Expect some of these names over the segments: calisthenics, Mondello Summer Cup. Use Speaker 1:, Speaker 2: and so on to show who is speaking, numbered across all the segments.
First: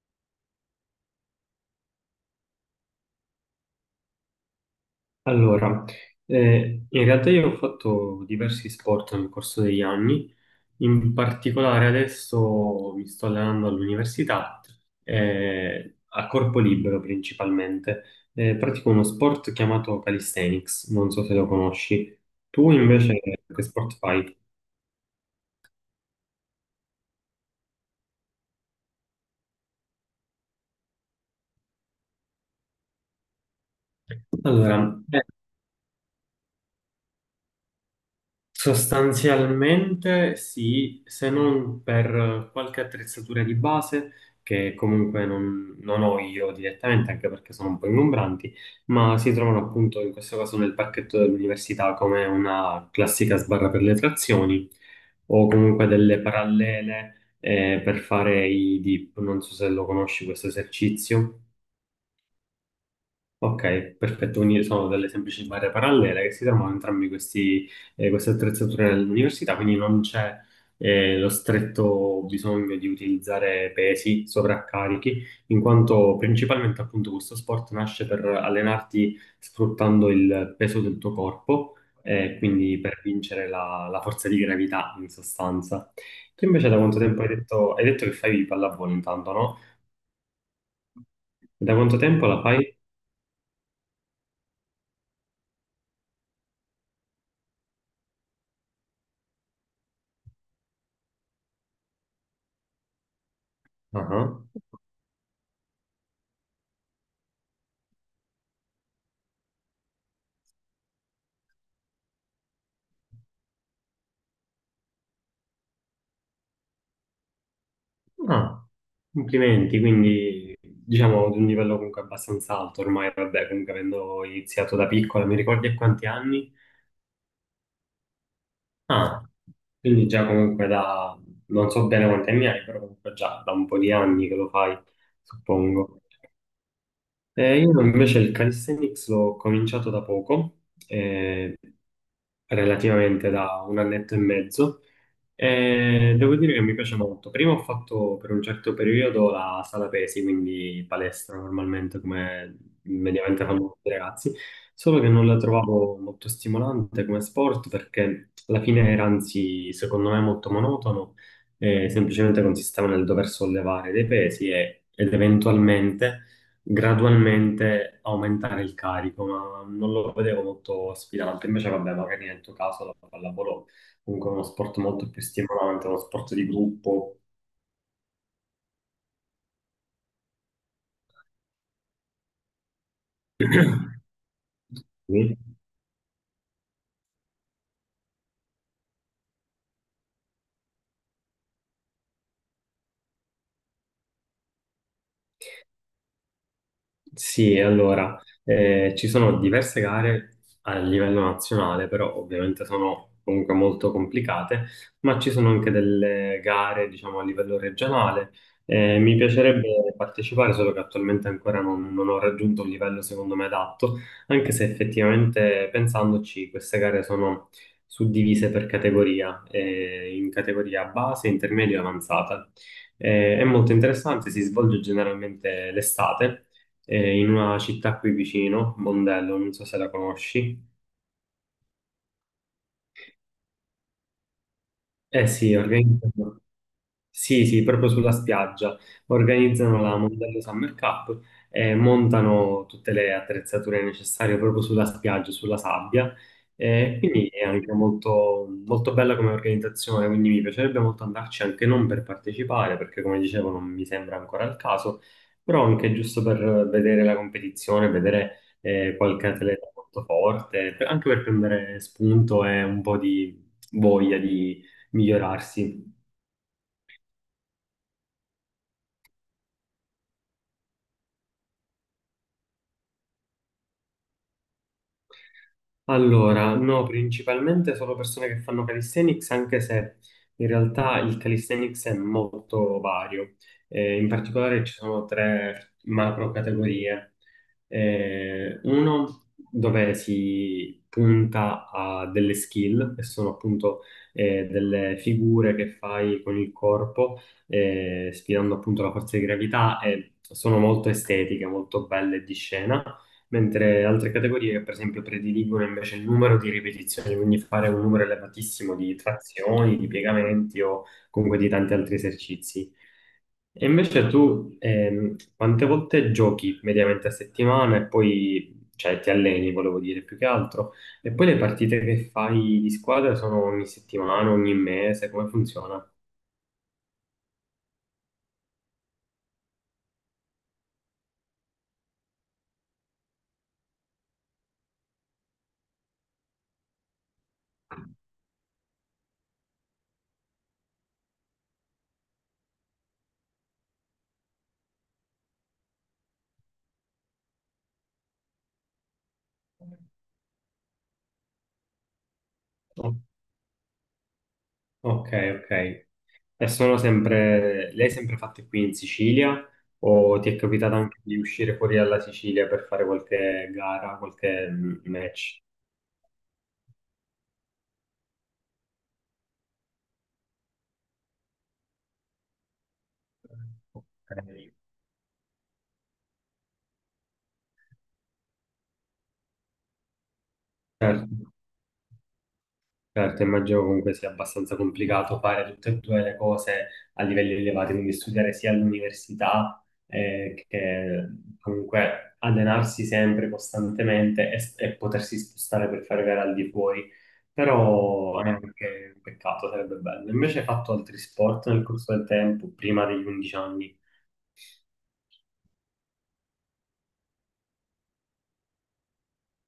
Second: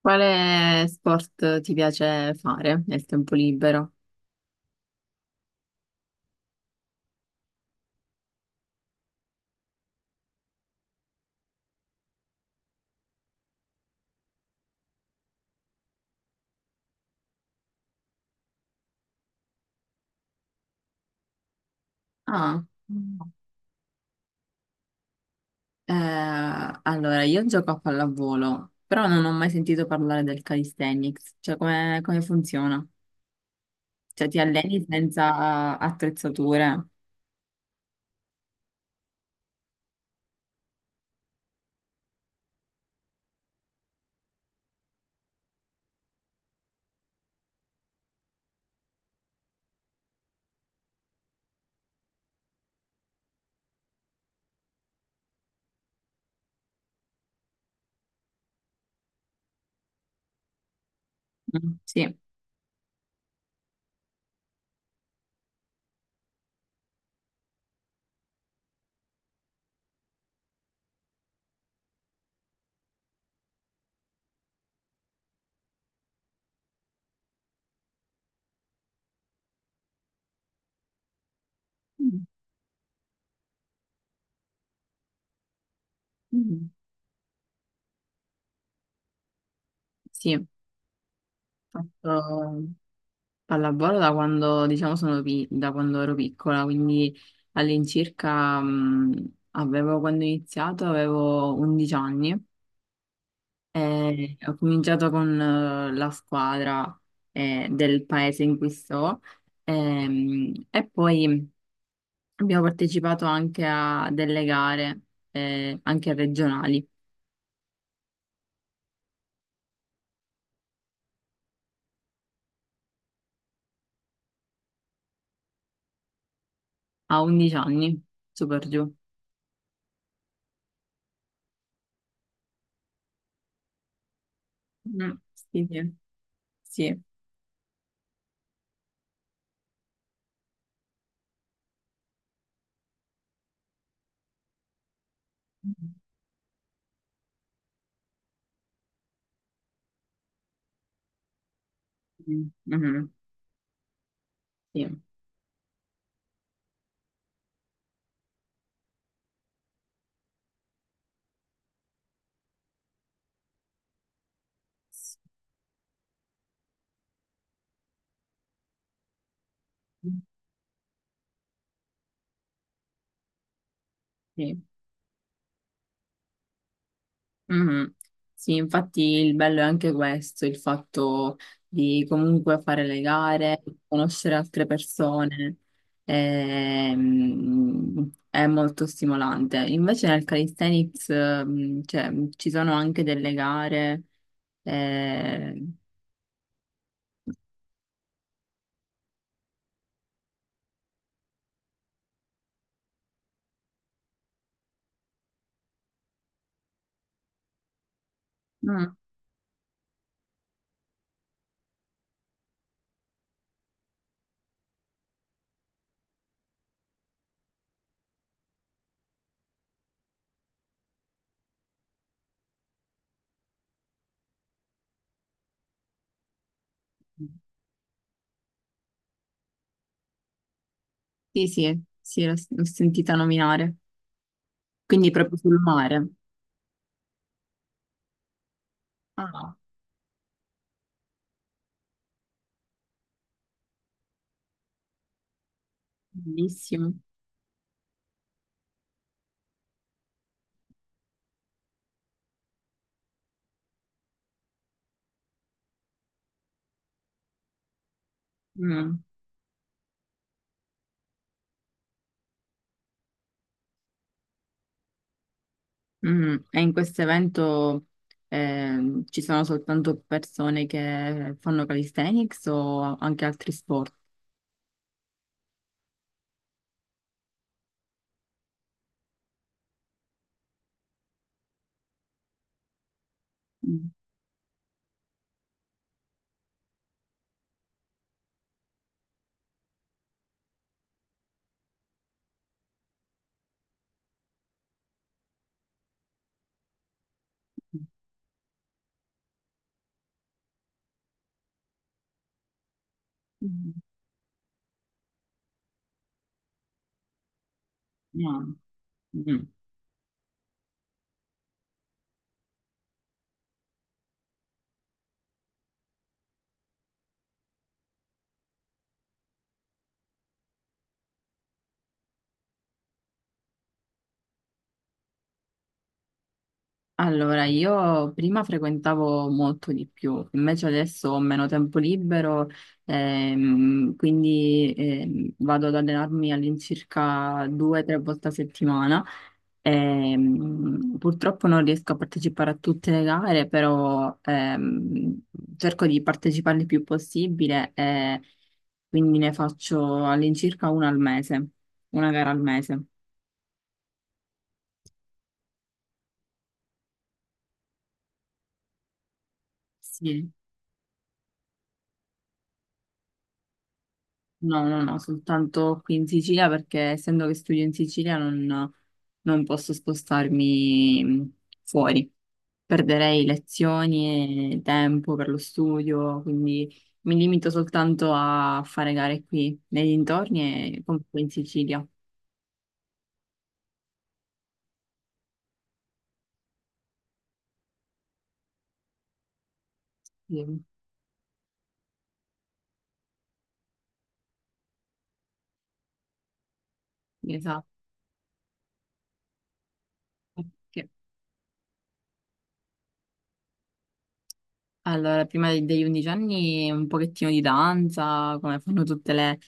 Speaker 1: Quale sport ti piace fare nel tempo libero?
Speaker 2: Allora, in realtà io ho fatto diversi sport nel corso degli anni, in particolare adesso mi sto allenando all'università, a corpo libero principalmente. Pratico uno sport chiamato calisthenics, non so se lo conosci.
Speaker 1: Ah,
Speaker 2: Tu invece che sport fai?
Speaker 1: eh, allora io gioco a pallavolo, però non ho mai sentito parlare del calisthenics, cioè come funziona? Cioè ti alleni
Speaker 2: Allora,
Speaker 1: senza attrezzature?
Speaker 2: sostanzialmente sì, se non per qualche attrezzatura di base che comunque non ho io direttamente, anche perché sono un po' ingombranti, ma si trovano appunto in questo caso nel parchetto dell'università come una classica sbarra per le trazioni o comunque delle parallele per fare i dip. Non so se lo conosci questo esercizio.
Speaker 1: Mm, sì.
Speaker 2: Ok, perfetto, quindi sono delle semplici barre parallele che si trovano entrambi questi, queste attrezzature nell'università, quindi non c'è lo stretto bisogno di utilizzare pesi, sovraccarichi, in quanto principalmente appunto questo sport nasce per allenarti sfruttando il peso del tuo corpo,
Speaker 1: Mm.
Speaker 2: quindi per vincere la forza di gravità in sostanza. Tu invece
Speaker 1: Mm.
Speaker 2: da quanto tempo hai detto che fai pallavolo intanto, no?
Speaker 1: Sì, ho
Speaker 2: Da quanto tempo la
Speaker 1: fatto
Speaker 2: fai?
Speaker 1: pallavolo da quando, diciamo, da quando ero piccola, quindi all'incirca, quando ho iniziato avevo 11 anni.
Speaker 2: Ah, ah.
Speaker 1: Ho cominciato con la squadra del paese in cui sto, e poi abbiamo partecipato anche a delle gare, anche regionali,
Speaker 2: Ah, complimenti, quindi diciamo di un livello comunque abbastanza alto ormai, vabbè, comunque avendo iniziato da piccola, mi ricordi a quanti anni?
Speaker 1: a 11 anni, super giù.
Speaker 2: Ah, quindi già comunque da, non so bene quanti anni hai, però comunque già da un po' di anni che lo fai,
Speaker 1: Mm, sì, sì,
Speaker 2: suppongo.
Speaker 1: sì.
Speaker 2: Io invece il calisthenics l'ho cominciato da poco, eh, relativamente da un annetto e mezzo, e devo dire che mi piace molto. Prima ho fatto per un certo periodo la sala pesi, quindi palestra normalmente
Speaker 1: Mm,
Speaker 2: come
Speaker 1: mhm,
Speaker 2: mediamente fanno tutti i ragazzi, solo
Speaker 1: sì,
Speaker 2: che non la trovavo molto stimolante come sport perché alla fine era anzi secondo me molto monotono, semplicemente consisteva nel dover sollevare dei pesi ed eventualmente gradualmente aumentare il carico, ma non lo vedevo molto sfidante. Invece, vabbè, magari nel tuo caso la pallavolo comunque è uno
Speaker 1: sì.
Speaker 2: sport molto più stimolante, uno sport di gruppo.
Speaker 1: Mhm. Sì, infatti il bello è anche questo, il fatto di comunque fare le gare, conoscere altre persone, è molto stimolante. Invece nel calisthenics, cioè, ci sono anche delle gare. eh,
Speaker 2: Sì, allora, ci sono diverse gare a livello nazionale, però ovviamente sono comunque molto complicate, ma ci sono anche delle gare, diciamo, a livello regionale.
Speaker 1: mm.
Speaker 2: Mi piacerebbe partecipare, solo che attualmente ancora non ho raggiunto un livello secondo me adatto, anche se effettivamente pensandoci queste gare sono suddivise per categoria, in categoria base, intermedia e avanzata. È molto interessante, si svolge generalmente l'estate in una città qui vicino, Mondello, non so se la conosci.
Speaker 1: Sì, sì, sì, l'ho sentita nominare. Quindi
Speaker 2: Eh
Speaker 1: proprio
Speaker 2: sì,
Speaker 1: sul mare.
Speaker 2: organizzano. Sì, sì, proprio sulla spiaggia.
Speaker 1: Ah,
Speaker 2: Organizzano la Mondello Summer Cup e montano tutte le attrezzature necessarie proprio sulla spiaggia, sulla sabbia.
Speaker 1: bellissimo.
Speaker 2: E quindi è anche molto, molto bella come organizzazione, quindi mi piacerebbe molto andarci anche non per partecipare, perché come dicevo non mi sembra ancora il caso, però anche giusto per vedere la competizione, vedere
Speaker 1: Mm.
Speaker 2: qualche atleta molto forte, anche per prendere spunto e un po' di voglia di migliorarsi.
Speaker 1: E in questo evento, ci sono soltanto persone che fanno calisthenics o anche altri sport?
Speaker 2: Allora, no, principalmente solo persone che fanno calisthenics, anche se in realtà il calisthenics è molto vario.
Speaker 1: Mm.
Speaker 2: In particolare ci sono tre macro categorie. Uno dove si punta a delle skill, che sono appunto delle figure che fai con il corpo, sfidando appunto la forza di gravità e sono molto estetiche, molto belle di scena
Speaker 1: Mm.
Speaker 2: mentre altre categorie che per esempio prediligono invece il numero di ripetizioni, quindi fare un numero
Speaker 1: No.
Speaker 2: elevatissimo di
Speaker 1: Mm.
Speaker 2: trazioni, di piegamenti o comunque di tanti altri esercizi. E invece tu quante volte giochi mediamente a settimana e poi cioè, ti alleni, volevo dire, più che altro? E poi le partite che fai di squadra sono ogni settimana, ogni mese, come funziona?
Speaker 1: Allora, io prima frequentavo molto di più, invece adesso ho meno tempo libero, quindi vado ad allenarmi all'incirca due o tre volte a settimana. Purtroppo non riesco a partecipare a tutte le gare, però cerco di partecipare il più possibile e quindi ne faccio all'incirca una al mese, una gara al mese.
Speaker 2: Oh, ok, ok. E sono sempre, lei è sempre fatte qui in Sicilia o ti
Speaker 1: Sì.
Speaker 2: è capitato anche di uscire fuori dalla Sicilia per fare qualche gara, qualche
Speaker 1: No,
Speaker 2: mm,
Speaker 1: no, no,
Speaker 2: match?
Speaker 1: soltanto qui in Sicilia perché essendo che studio in Sicilia non posso spostarmi fuori. Perderei
Speaker 2: Ok.
Speaker 1: lezioni e tempo per lo studio, quindi mi limito soltanto a fare gare qui nei dintorni e comunque in
Speaker 2: Certo.
Speaker 1: Sicilia.
Speaker 2: Certo, immagino comunque sia abbastanza complicato fare tutte e due le cose a livelli elevati, quindi studiare sia all'università
Speaker 1: Sì,
Speaker 2: che comunque allenarsi sempre costantemente e potersi spostare per fare gare al di fuori,
Speaker 1: esatto.
Speaker 2: però è anche un peccato, sarebbe bello. Invece hai fatto altri sport nel corso del tempo, prima degli 11 anni?
Speaker 1: Allora, prima degli 11 anni un pochettino di danza, come fanno tutte le,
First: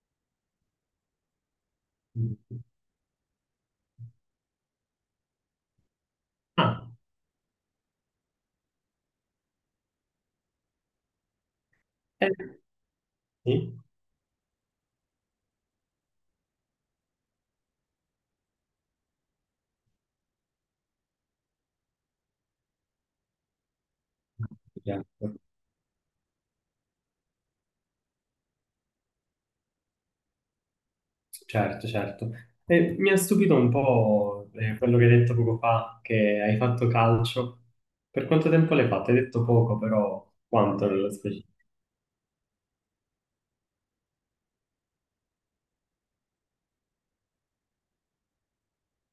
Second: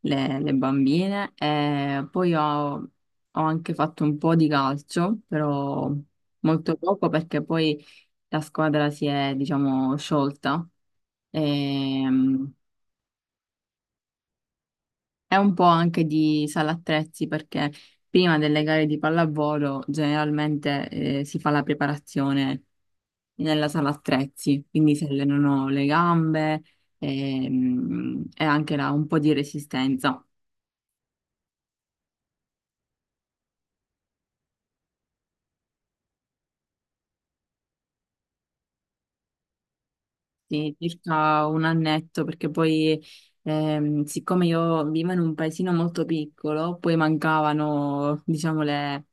Speaker 1: le- le bambine. E poi ho anche fatto un po' di calcio, però molto
Speaker 2: Ah,
Speaker 1: poco perché poi la squadra si è, diciamo, sciolta. Ehm,
Speaker 2: eh, sì.
Speaker 1: è un po' anche di sala attrezzi perché prima delle gare di pallavolo generalmente si fa la preparazione nella sala attrezzi, quindi si
Speaker 2: Certo.
Speaker 1: allenano le gambe, e, anche là un po' di resistenza.
Speaker 2: Certo, certo. E mi ha stupito un po' quello che hai detto poco fa, che hai fatto calcio. Per quanto tempo l'hai fatto? Hai detto poco, però
Speaker 1: Sì,
Speaker 2: quanto nello
Speaker 1: circa
Speaker 2: specifico?
Speaker 1: un annetto, perché poi, siccome io vivo in un paesino molto piccolo, poi mancavano, diciamo, le,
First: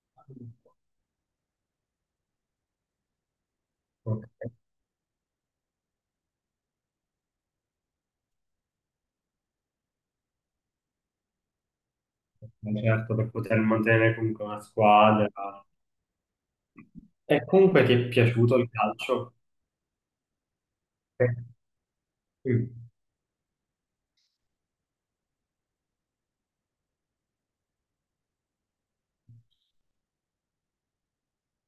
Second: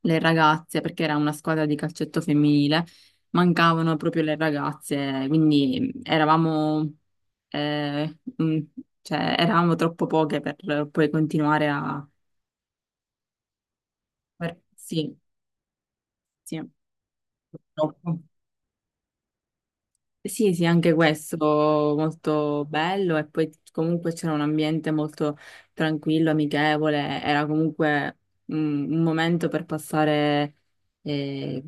Speaker 1: le ragazze, perché era una squadra di calcetto femminile, mancavano proprio
Speaker 2: Ok.
Speaker 1: le ragazze, quindi eravamo, eh, mm, cioè, eravamo troppo poche per poi continuare a...
Speaker 2: Certo, per poter mantenere comunque una
Speaker 1: Sì,
Speaker 2: squadra.
Speaker 1: sì.
Speaker 2: E comunque ti è
Speaker 1: Purtroppo.
Speaker 2: piaciuto il calcio?
Speaker 1: Sì, sì, anche
Speaker 2: Sì.
Speaker 1: questo molto
Speaker 2: Mm,
Speaker 1: bello e poi comunque c'era un ambiente molto tranquillo, amichevole, era comunque un momento per passare, eh,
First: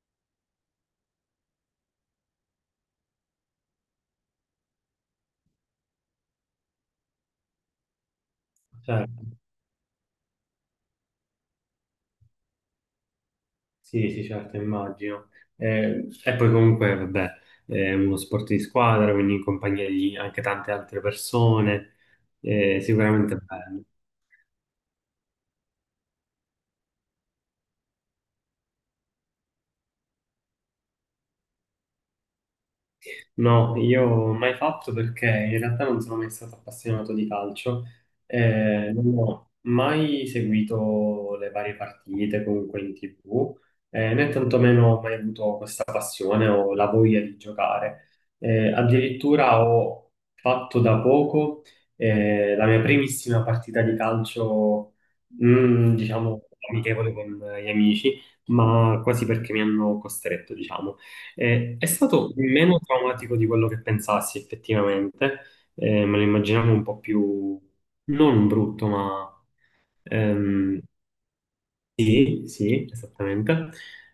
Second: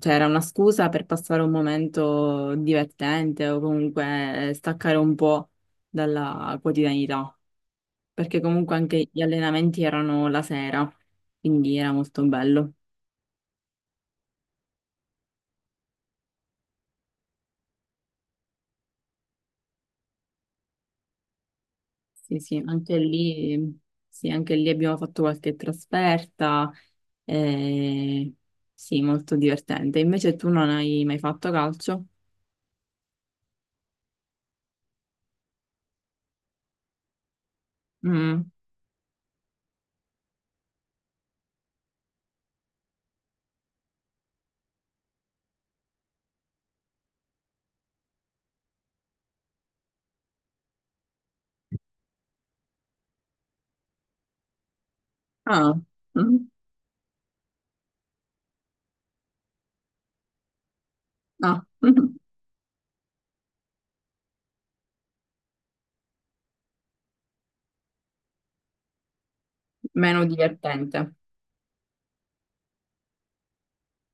Speaker 1: cioè era una scusa per passare un momento divertente o comunque staccare un po' dalla quotidianità, perché comunque anche gli
Speaker 2: certo.
Speaker 1: allenamenti erano la sera, quindi era molto bello.
Speaker 2: Sì, sì, certo, immagino. E poi comunque, vabbè, è uno sport di squadra, quindi in compagnia di anche tante altre persone,
Speaker 1: Sì,
Speaker 2: sicuramente è bello.
Speaker 1: sì, anche lì abbiamo fatto qualche trasferta, eh, sì, molto divertente. Invece tu non hai mai fatto calcio?
Speaker 2: No, io mai fatto perché in realtà non sono mai stato appassionato di calcio,
Speaker 1: Mm.
Speaker 2: non ho mai seguito le varie partite comunque in TV, né tantomeno ho mai avuto questa passione o la voglia di giocare. Addirittura ho fatto da poco, la mia primissima partita di calcio,
Speaker 1: Ah,
Speaker 2: mm, diciamo,
Speaker 1: mm.
Speaker 2: amichevole con gli amici, ma quasi perché mi hanno costretto, diciamo.
Speaker 1: Ah.
Speaker 2: È stato meno traumatico di quello che pensassi effettivamente. Me lo immaginavo un po' più, non brutto, ma
Speaker 1: Meno
Speaker 2: ehm,
Speaker 1: divertente.
Speaker 2: sì, sì, esattamente.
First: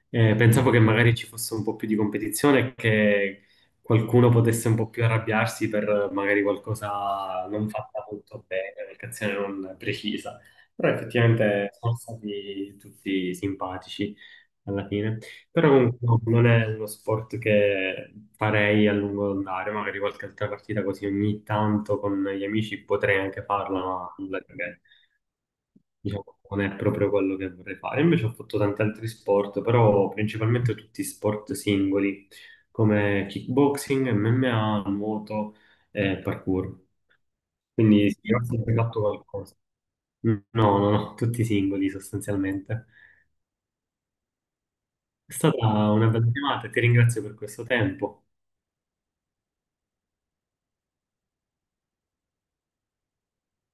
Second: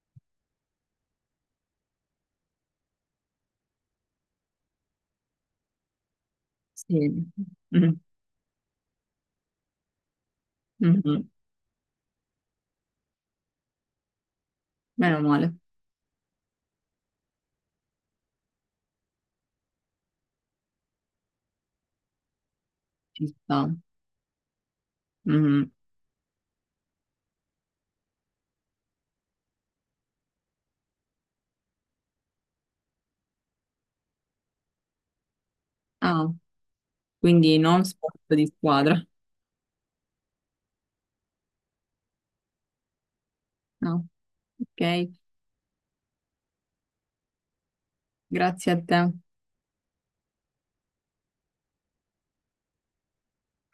Speaker 2: Pensavo che magari ci fosse un po' più di competizione e che qualcuno potesse un po' più arrabbiarsi per magari
Speaker 1: Sì,
Speaker 2: qualcosa non
Speaker 1: mm.
Speaker 2: fatta molto bene, un'azione non precisa. Però
Speaker 1: Mhm.
Speaker 2: effettivamente sono stati tutti simpatici alla fine.
Speaker 1: Meno male,
Speaker 2: Però comunque no, non è uno sport che farei a lungo andare, magari qualche altra partita così ogni tanto con gli amici potrei
Speaker 1: ci
Speaker 2: anche
Speaker 1: sta.
Speaker 2: farla, ma nulla di che,
Speaker 1: Mhm.
Speaker 2: diciamo, non è proprio quello che vorrei fare. Invece ho fatto tanti altri sport, però principalmente tutti sport singoli, come kickboxing, MMA, nuoto e
Speaker 1: Ah,
Speaker 2: parkour.
Speaker 1: quindi non
Speaker 2: Quindi sì,
Speaker 1: sport
Speaker 2: ho
Speaker 1: di
Speaker 2: sempre fatto
Speaker 1: squadra.
Speaker 2: qualcosa. No, no, no, tutti singoli sostanzialmente.
Speaker 1: No. Ok,
Speaker 2: È stata una bella chiamata e ti ringrazio per questo tempo.
Speaker 1: grazie a te.